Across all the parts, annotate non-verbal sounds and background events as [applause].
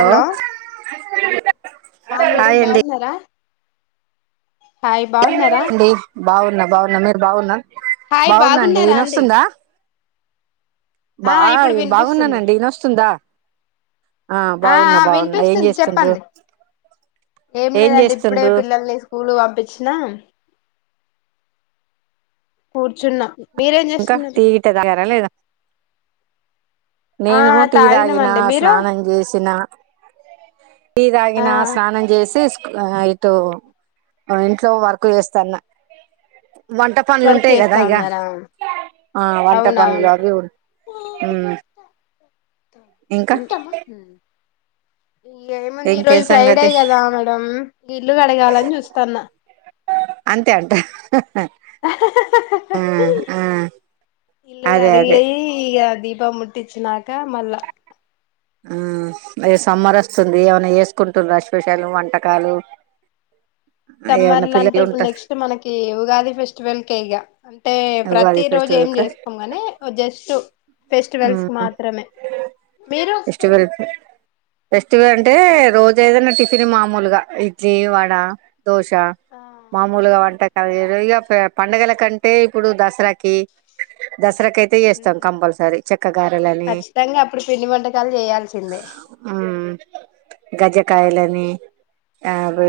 Hello ఆ madam hi అండి. బాగున్నారా హాయ్ బాగున్నారా బావున్న బావున్న మీరు బావున్నా హాయ్ బాగుందండి బాగున్నారా అండి వినస్తుందా బా ఆ ఇప్పుడు వినిపిస్తుంది బాగున్నానండి ఇనోస్తుందా ఆ ఆ ఏం వినిపిస్తుంది చేస్తుండ్రు చెప్పండి. ఏం లేదండి ఇప్పుడే పిల్లల్ని స్కూల్ పంపించినా కూర్చున్నా ఇంకా టీ గిట్ట దగార లేదా ఆ నేను టీ తాగిన తాగినమండి మీరు స్నానం చేసిన టీ ఆ తాగిన స్నానం చేసి స్ ఇటు ఇంట్లో వర్క్ చేస్తాన్న వంట పనులు వర్క్ ఉంటాయి కదా చేస్తా ఇగ ఉన్నారా ఆ వంట పనులు అవునవును అవి ఉ ఊ ఉత్తమ ఇగ ఏముంది ఈ ఇంకేం రోజు ఫ్రైడే సంగతి కదా మేడమ్ ఇల్లు కడగాలని చూస్తాన్న అంతే అంట ఆ ఆ అదే అదే పం ముట్టిచ్చినాక మళ్ళా ఆ ఏ సమ్మర్ వస్తుంది ఏమైనా చేసుకుంటున్నారా స్పెషల్ వంటకాలు ఏమన్నా సమ్మర్ల అంటే పిల్లలు ఉంట ఇప్పుడు నెక్స్ట్ మనకి ఉగాది ఫెస్టివల్కే ఇగా అంటే ప్రతి ఉగాది రోజు ఏం ఫెస్టివల్ కా చేసుకోం గానీ జస్ట్ ఫెస్టివల్స్కి ఉమ్ మాత్రమే మీరు ఫేస్ కు అంటే రోజు ఏదన్న టిఫ్ తిరీ మామూలుగా ఇడ్లీ వడ దోశ ఆ మామూలుగా వంట అది ఇగా పండుగల కంటే ఇప్పుడు దసరాకి దస రకైతే చేస్తాం కంపల్సరీ చెక్కగారలని ఖచ్చితంగా అప్పుడు పిండి వంటకాలు చేయాల్సిందే ఊ గజ్జకాయలని ఆ ఓ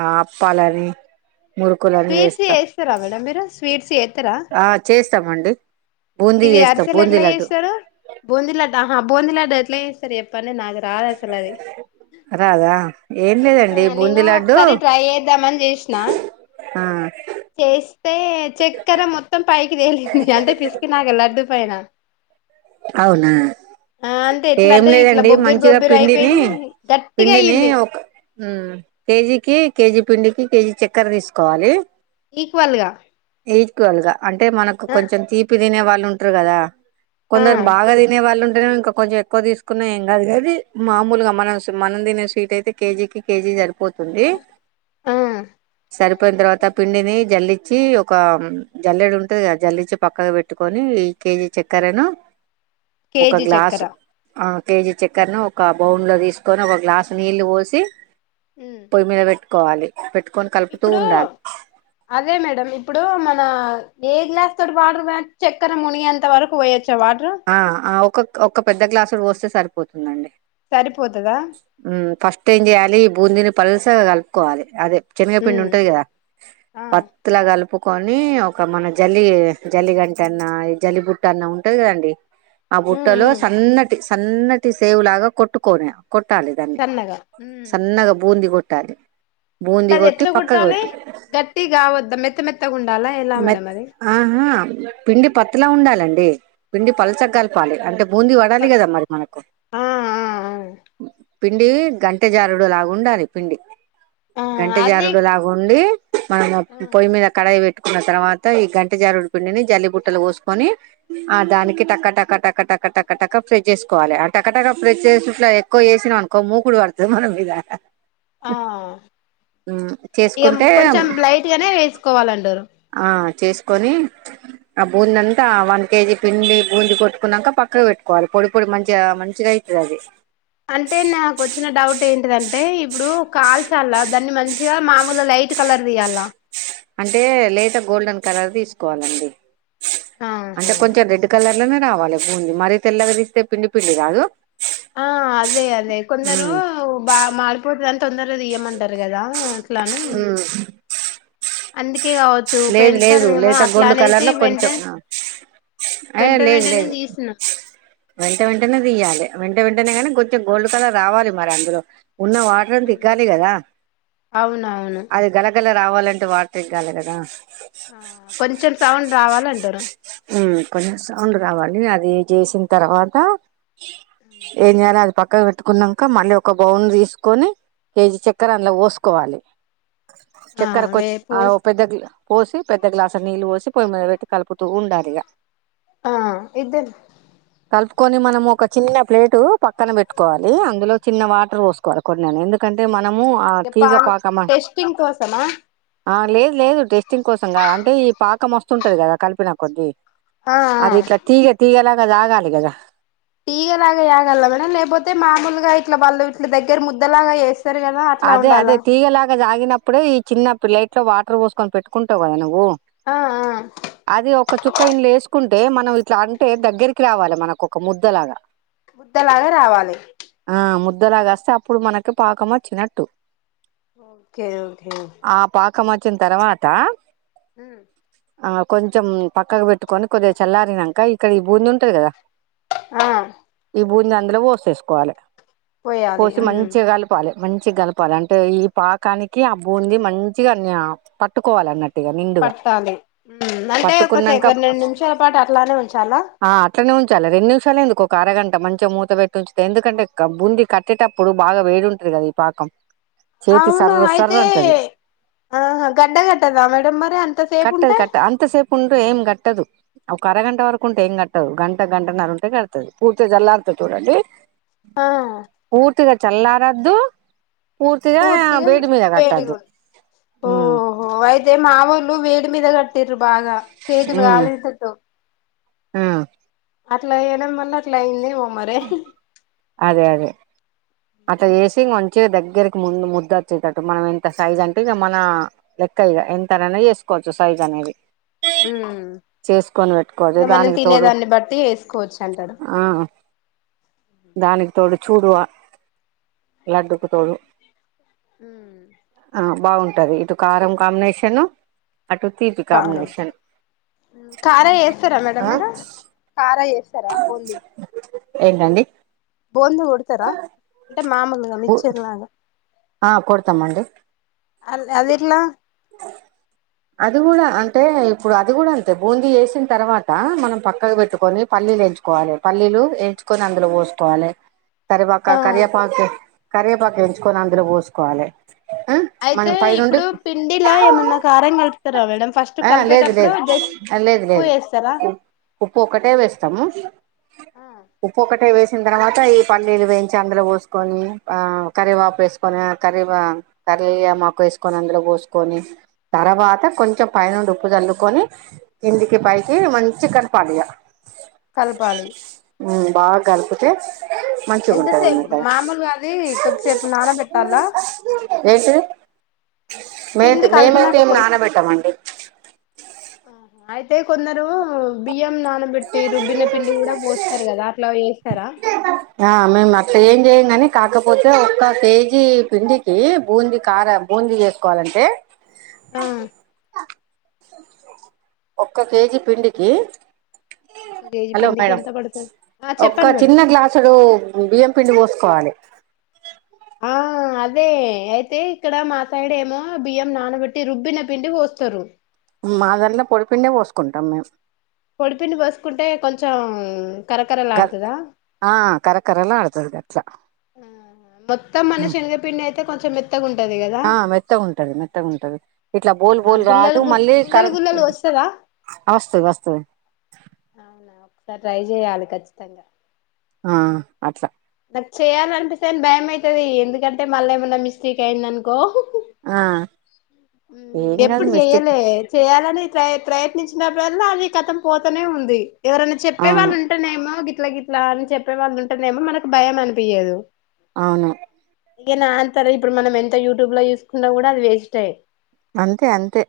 ఆ అప్పాలని మురుకులని స్వీట్స్ చేస్తాం చేస్తరా మేడం మీరు స్వీ ఆ చేస్తామండి బూందీ ఇది చేస్తాం అరిసెలు బూందీ ఎట్లా లడ్డు చేస్తారు బూందీ లడ్డు అ బూందీ లడ్డు ఎట్ల చేస్తారో చెప్పండి నాకు రాదు అసలది రాదా ఏం లేదండి నేను బూందీ లడ్డు ఒకసారి ట్రై చేద్దామని చేసిన ఆ చేస్తే చక్కెర మొత్తం పైకి తేలింది అంటే లడ్డు పైనా అవునా ఆ అంతే ఎట్లా ఏం అంటే ఇట్లా లేదండి బొబ్బిరి మంచిగా బొబ్బిరి పిండిని అయిపోయింది గట్టిగా అయింది ఉ కేజీకి కేజీ పిండికి కేజీ చక్కెర తీసుకోవాలి ఈక్వల్ గా ఈక్వల్ గా అంటే మనకు ఆ కొంచెం తీపి తినే వాళ్ళ ఉంటారు కదా ఆ కొందరు బాగా తినే వాళ్ళుంటే ప ఇంకా కొంచం ఎక్కువ తీసుకున్నా ఏం కాదు కాని మామూలుగా మనం మనం తినే స్వీట్ అయితే కేజీకి కేజీ సరిపోద్ది పోతుంది ఆ సరిపోయిన తర్వాత పిండిని జల్లి వచ్చి ఒక జల్లెడు ఉంటదిద జల్లిచ్చి పక్కగా పెట్టుకొని ఈ కేజీ చక్కెరను ఒక కేజీ గ్లాస్ చక్కెర ఆ పేజీ చక్కర్ను ఒక బౌన్ లో తీసుకొని ఒక గ్లాసు నీళ్ళు పోసి ఉమ్ పొయ్యి మీద పెట్ కోవాలి ఇప్పుడు అదే మేడం ఇప్పు ఇప్పుడు మన ఏ గ్లాస్ తోటి వాటర్ చక్కర మునిగేంత వరకు పోయొచ్చు ఆ ఆ ఒకొక్క ఒక్క పెద్ద గ్లాస్ ఇడు వస్తే సరిపోతుందండి సరిపో పోతదా ఉమ్, ఫస్ట్ ఏం జేయాలి బూందీని పలసగా కలుపుకోవాలి అదే శనగ పిండి ఉమ్ ఉంటది కదా ఆ పత్తు లాగా కలుపు కొని ఒక మన జల్లి జల్లి గంట అన్న ఈ జల్లి బుట్ట అన్నా ఉంటది కదండి ఆ ఉమ్ బుట్టలో ఉమ్ సన్నటి సన్నటి సేవులాగా కొట్టుకొని కొట్టాళి దాన్ని సన్నగా ఉమ్ సన్నగా బూంది కొట్టి ట్టదు అంటే బూంది అది ఎట్లు కొట్టాలి గట్టి కావద్ద మెత్త మెత్తగా ఉండాలల మ ఆహా పిండి ప ఎట్లా ఉండాలండి పిండి పలచగ్గలపాలి అంటే బూందీ పడాలి కదా మరి మనకు ఆ పిండి గంటె జారుడు లాగా ఉండాలి పిండి ఆ ఆ గంటె అది జారుడు లాగుండి మన పొయ్య మీద కడయి పెట్ ట్టిన తర్వాత ఈ గంటె జారుడి పిండిని జల్లిబుట్టలొ పోసుకొని ఆ దానికి టక్క టక్క టక్క టక్క టక్క టక్క ఫ్రజ్ చేసుకోవాలి అ టకటక ప్రెస్చ చేసి ఇట్ల ఎక్కువ ఏసినావనుకొ మూకుడు పడుతుంది మన మీద ఆ ఇక చేసుకుంటే కొంచెం లైట్ గానే వేసుకోవాల [unintelligible] ఆ చేసుకొని ఆ బూంద అంతా వన్ కేజీ పిండి బూంది కొట్టుకున్నాక పక్కకు పెట్టుకోవాలి పొడి పొడి మంచిగా మంచిగా అయితది అది అంటే నాకు వచ్చిన డౌట్ ఏంటిదంటే ఇప్పుడు కాల్చాలా దాన్ని మంచిగా మామూలు లైట్ కలర్ తీయాలన అంటే లేత గోల్డెన్ కలర్ తీసుకోవాలండి అంటే ఆహా కొంచెం రెడ్ కలర్ తెల్లనే రావాలి బూంది మరి తెల్లగ తీస్తే పిండి పిండి రాదు ఆ అదె అదే కొందరు ఉమ్ బబా మాడిపోతదని తొందర తియ్యమంటారు కదా అట్లానీ అందు లేదు లేదు లేత గోల్డ్ అనేసి కలర్లో వెంట కొంచెం అ వెంట లేదు వెంటనే లేదు తీసినం వెంట వెంటనే తియ్యాలె వెంట వెంటనే గానీ కొంచెం గోల్డ్ కలర్ రావాలి మరి అందులో ఉన్న వాటర్ ను తిగాలి కదా అవునవును అది గల గల రావాలంటే [unintelligible] లి కదా కొంచెం సౌండ్ రావాలంటారు అ అది చేసిన తర్వాత ఏంచేయాలి అది పక్కన పెట్టుకున్నాక మళ్ళీ ఒక బౌన్ తీసుకొని కేజీ చక్కెర అందులో పోసుకోవాలి ఆ చక్కరకు ఆ వేపు ఆ పెద్దగ్లాస్ పోసి పెద్ద గ్లాసు నీళ్ళు పోసి పొయ్యి మీద పెట్టి కలుపుతూ ఉండాలి ఇక ఆ ఇద్దను కలుపుకొని మనం ఒక చిన్న ప్లేటు పక్కన పెట్టుకోవాలి అందులో చిన్న వాటర్ పోసుకోవాలి కొన్ని ఇన్ని ఎందుకంటే మన [unintelligible] టెస్టింగ్ కోసనా ఆ లేదు లేదు టస్ట్ టెస్టింగ్ కోసం కాదు అంటే ఈ పాకం వస్తుంటది కదా కలిపిన కొద్దీ అది ఇట్లా తీగ తీగలా ఇంకా తాగాలి గదా. టీగలాగా తాగల మేడం లేకపోతే మామూలుగా ఇట్లా బళ్ళు. దగ్గర ముద్దలాగా చేస్. అదే అదే తీగలగా సాగినప్పుడే ఈ చిన్న ప్లేట్. ఇట్లా వాటర్ పోసుకొని పెట్టుకుంటావు కదా నువ్వు. ఆహ్. ఒక్క ఇండ్లెసుకుంటే మనం ఇట్లా అంటే దగ్గరికి రావాలి మనకు ఒక ముద్దలాగా. ముద్దలాగా రావాలి. దరగాస్తే అప్పుడు మనకి పాకం వచ్చినట్. టూ. Okay okay. కం వచ్చిన తర్వాత. ఉమ్ ఆహ్ కొంచెం పక్కకు పెట్టుకొని కొద్దిగా చల్లారినంక ఇక్కడ ఈ బూందీ ఉంటది కదా. ఆహ్. ఇంగ అందులో పోసేసుకోవాలి. పోయాలి పోసి ఉమ్ మంచిగా కలపాలే. మంచ్ మంచిగలపాలి అంటే ఈ పాకానికి ఆ బూంది మంచిగా అన్ని పట్టుకోవాలి అన్నట్టు. నిండుగా పట్టాలి ఉమ్ అంటే ఒక పట్టుకున్నాంక సెకండ్ రెండు నిమిషాల పాటు అట్లానే ఉంచాలా ఆహ్ అట్లనే ఉంచాలి. రెండు నిమిషాలే ఎందుకు అరగంట మంచిగా మూత పెట్టి ఉంచితే ఎందుకంటే ఆ బుంది కట్టేటప్పుడు బాగా వేడి ఉంటది కదా. పాకం చేతి అవును సర్ర సర్ర అయితే అంటది ఆహ్ గడ్డగట్టాదా మేడమ్ మరి అంతసేపు కట్టదు ఉంటే. కట్ట అంతసేపు ఉంటే ఏం కట్టదు ఒక అరగంట వరకు ఉంటే ఏం కట్టదు. గంట గంటన్నర ఉంటే కడతది పూర్తిగా చల్లారుతది చూడండి. ఆహ్ పూర్తిగా చల్లారోద్దు. కట్టద్దు ఓహో అయితే మావోలు వేడ్ వేడి మీద కట్టిండ్రు. బాగా చేతులు కాలిసెట్. ఆహ్ అట్లా అయ్యడం వల్ల అట్లా అయిందెమో మరి. అదే అదే. అట్లా చేసి మంచిగా దగ్గరికి ముందు ముద్ద వచ్చేటట్టు మనం ఎంత సైజ్ అంటే ఇగ మన లెక్క ఇగ ఎంతనన్న చేసుకోవచ్చు సైజ్ అనేది. ఉమ్ చేసుకొని పెట్టుకోవచ్చు ఇంకా మనం దానికి తోడు తినేదాన్ని బట్టి చేసుకోవచ్చు అంటారు. ఆ దానికి తోడు చూడువా లడ్డుకు తోడు. ఆహ్. బాగుంటది ఇటు కారం కాంబినేషను కారం కారా చేస్తారా మేడం ఆ మీరు కారా చేస్త ఏంటండి ఇచ్చేరా అంటే మామూలుగా మిచ్చర్లాగా ఆ కొడతామండి అల్ అదెట్ల ఆ అది కూడా అంటే ఇప్పుడు అది కూడా అంతే బూందీ వేసిన తర్వాత మనం పక్కకు పెట్టుకొని పల్లీలు ఎయించుకోవాలి పల్లీలు ఎంచుకొని అందులో పోసుకోవాలె కరిపాకా ఆ కరేపాకు కరేపాకెంచుకొని అందులో బోసుకోవాలె అయితే ఇప్పుడు పిండిలా ఏమన్నా కారం కలపు ఆ లేదు లేదు ఆలేదు ఉప్పు లేదు వేస్తారా ఉప్ ఉప్పు ఒకటే వేస్తాము ఉప్పు ఒక టే వేసిన తర్వాత ఈ పల్లీలు వేయించి అందులో పోసుకొని ఆ కరేవాపు వేసుకొని ఆ కరేవ కరేమాకు వేసుకొని అందులో పోసుకొని తర్వా త కొంచెం పైనుండి ఉప్పు చల్లుకొని కింది పైకి మంచి కలపాలియ, కలపాలి హ్మ్ బాగ్ గలుపు జెస్ ఎంతసేప్ మామూలుగాది కొద్దిసేపు నానబెట్టాలా మేతి పిండి మేమైతె కలిపినాక కొ నానబెట్ కమండర్ అయితే కొందరు బియ్యం నానబెట్టి రుబ్బిన పిండి కూడా పోస్తారు కదా అట్లా వే స్తారా ఆ మేము అట్ట ఏం చెయ్యం కానీ కాకపోతే ఒక్క కేేజీ పిండికి బూందీ కార బూందీ చేసుకోవాలంటే ఆ ఒక్క కేజీ పిండికి ఒక కేజీ హలో పిండికి మేడం ఎంత పడతది, ఆ చెప్పండి మేడం ఓ బియ్యం పిండి పోసుకోవాలి ఆ అదే అయితే ఇక్కడ మా సైడేమో బియ్యం నానబెట్టి రుబ్బిన పిండి పోస్తారు మాధల్లో పొడిపిండే పోసుకుంటాం మేము పొడిపిండి పోసుకుంటే కొంచెం కర కరకరలాడుతదా ఆ కరకరలాడ్ తది గా హ్మ్ మొత్తం మన శనగపిండి అయితే కొంచెం మేత్ ఆ మెత్తగుంటది మెత్తగుంటది ఇట్లా బోలు ఆ బోలు గుల్లలు గాదు గు మళ్ళీ కర గుల్లలు గుల్లలు వస్తదా వస్తది వస్తది అవునా ఒకసారి ట్రై చేయాలి ఖచ్చితంగా ఆ అట్ల చేయాలనిపిస్తని భయం అయితది ఎందుకంటే మళ్ళ ఏమన్నా మిస్టేక్ అయింద నుకో ఆ ఉ ఏం కాదు ఎప్పుడు మిస్టేక్ చెయ్యలే చెయాల ప్ర ప్రయత్నించినప్పుడల్ల అ కథం పోతనే ఉంది ఎవరైనా చెప్పే అవును వాళ్ళు ఉంటేనేమో ఇట్లా గిట్లా అని చెప్పే వాళ్ళు ఉంటేనేమో మనకు భయం అనిపియదు అవును ఇయనాన్తార ఇప్పుడు మనం ఎంత యూట్యూబ్ లో చూసుకున్నా కూడా అది వేస్ట్ ఏ అంతే అంతే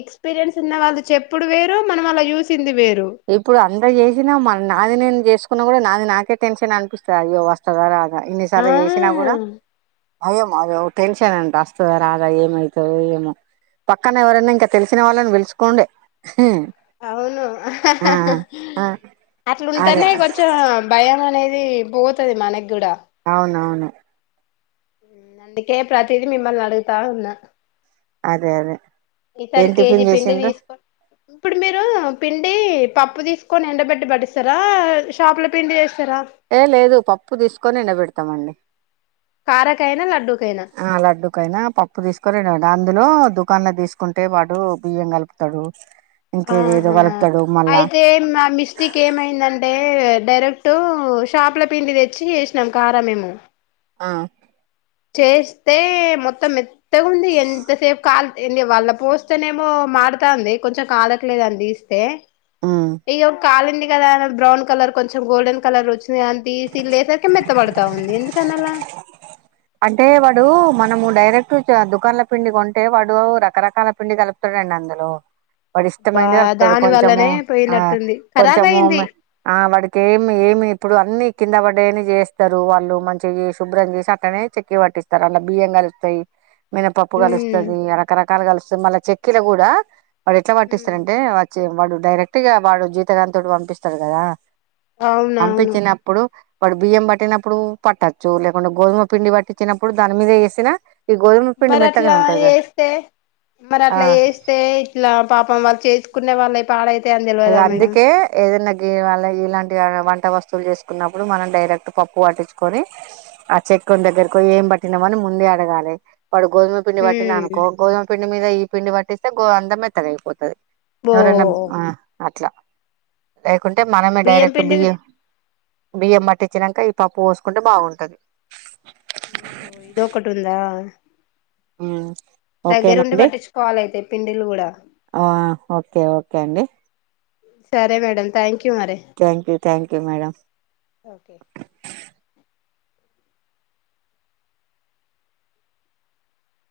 ఎక్స్పీరియన్స్ ఉన్న వాళ్ళు చెప్పుడు వేరు మనం వాళ్ళ యూసింది వేరు ఇప్పుడు అంత చేసినా మన నాది నేను చేసు కున్నా కూడా నాది నాకే టెన్షన్ అనిపిస్తది అయ్యో వస్తుందా రాదా ఆ ఇన్నిసార్లు చేసినా కూడా అయ్యో అద టెన్షన్ అంటే వస్తదా రాదా ఏమవుతదో ఏమో పక్కన ఎవరైనా ఇంకా తెలిసిన వాళ్ళని వెలుసుకోండే అవును ఆ, అదే అట్లుంటేనే కొంచం భయం అనేది అదీ పోతది మనగ్గూడ అవునవును అందుకే ప్రతిదీ మిమ్మల్ని అడుగుతూ ఉన్న అదే అదే ఈసారి ఏం కేజీ టిఫిన్ పిండి చేసిండ్రు తీసుకో ఇప్పుడు మీరు పిండి పప్పు తీసుకొని ఎండబెట్టి పడిస్తారా షాపుల పిండి చేస్ ఏ లేదు పప్పు తీసుకొని ఎండబెడతామండి కారకైనా లడ్డూకైనా ఆ లడ్డుకైనా పప్పు తీసుకొని దాన్ని అందులో దుకాన్ లో తీసుకుంటే వాడు బియ్యం కలుపుతాడు ఇంకేదేదో ఆహా కలుపుతాడు మళ్ళా అయితే మా మిస్టేక్ ఏమైందంటే డైరెక్టు షాప్ల పిండి తెచ్చి చేసినాం కారా మేము ఆ చేస్తే మొత్తం మెత్తగా ఉంది ఎంతసేపు కల్ వాళ్ళ పోస్తేనేమో మాడుతాంది కొంచెం కాలట్లేదని తీస్తే ఉమ్. ఇ కాలండి కదా బ్రౌన్ కలర్ కొంచెం గోల్డన్ కలర్ వచ్చంది అని తీసిీల్ లేసరికి మెత్త పడతాం అవుంది ఎందుకనలా అంటే వాడు మనము డైరెక్ట్ దుకాన్ల పిండి కొంటే వాడు రకరకాల పిండి కలుపుతాడండి అందులో వాడి బా ఇష్టమైంది కలుపుతాడు దాని కొంచెము వల్లనే ఆ పోయినట్టుంది ఖరాబ్ అయింది కొంచముమే ఆ వాడికి ఏమి ఏమి ఇప్పుడు అన్ని కింద పడేని చేస్తారు వాళ్ళు మంచిగా శుభ్రం చేసి అట్నే చెక్కి పట్టిస్తారు అల్ల బియ్యం కలుస్తాయి మినపప్పు కలుస్తుంది ఉమ్ రకరకాలు కలుస్తుంది మళ్ళా చెట్ కిల కూడాూ వాడు ఎట్లా వాటిస్తారంటే వా చే వాడు డైరెక్ట్ గా వాడు జీతగంటోటి పంపిస్తారు కదా అవునవును పంపించినప్పుడు వాడు బియ్యం పట్టినప్పుడు పట్టచ్చు లేకుంటడా గోధుమ పిండి పట్టి ఇచ్చినప్పుడు దాని మీద వేసినా మరి అట్లా వస్తే మరి అట్లా ఆ చేస్తే ఇట్లా పాపం వాళ్ళు చేసు కునే వాళ్ళయి పాడైతే అందుకే ఏదన్నా గి వాళ్ళ ఇలాంటి వంట వస్తువులు చేసుకున్నప్పుడు మనం డైరెక్ట్ పప్పు పట్టించుకొని ఆ చెక్కో ని దగ్గరకి ఏం పట్టినావు అని ముందే అడగాలే వాడు గోధుమ పిండి వట్టిన ఉమ్ అనుకో గోధుమ పండి మీద ఈ పిండి పట్టిస్తే గోఅంత మెత్తగా అయిపోతాది బో ఎవరన్న ఆ అట్లా లేకుంటే మనమే డైరెక్ట్ బియ్యం బియ్యం పట్టిచ్చినాక ఈ పప్పు పోసుకుంటే బాగుంటది ఓహో ఇదోకటి ఉందా ఉ దగ్గరుండి ఓకేనండి పట్టించుకోవాలయితే పిండిలు కూడా ఆ ఓకే ఓకే అండి సరే మేడం థ్యాంక్ యూ మరి thank you thank you madam okay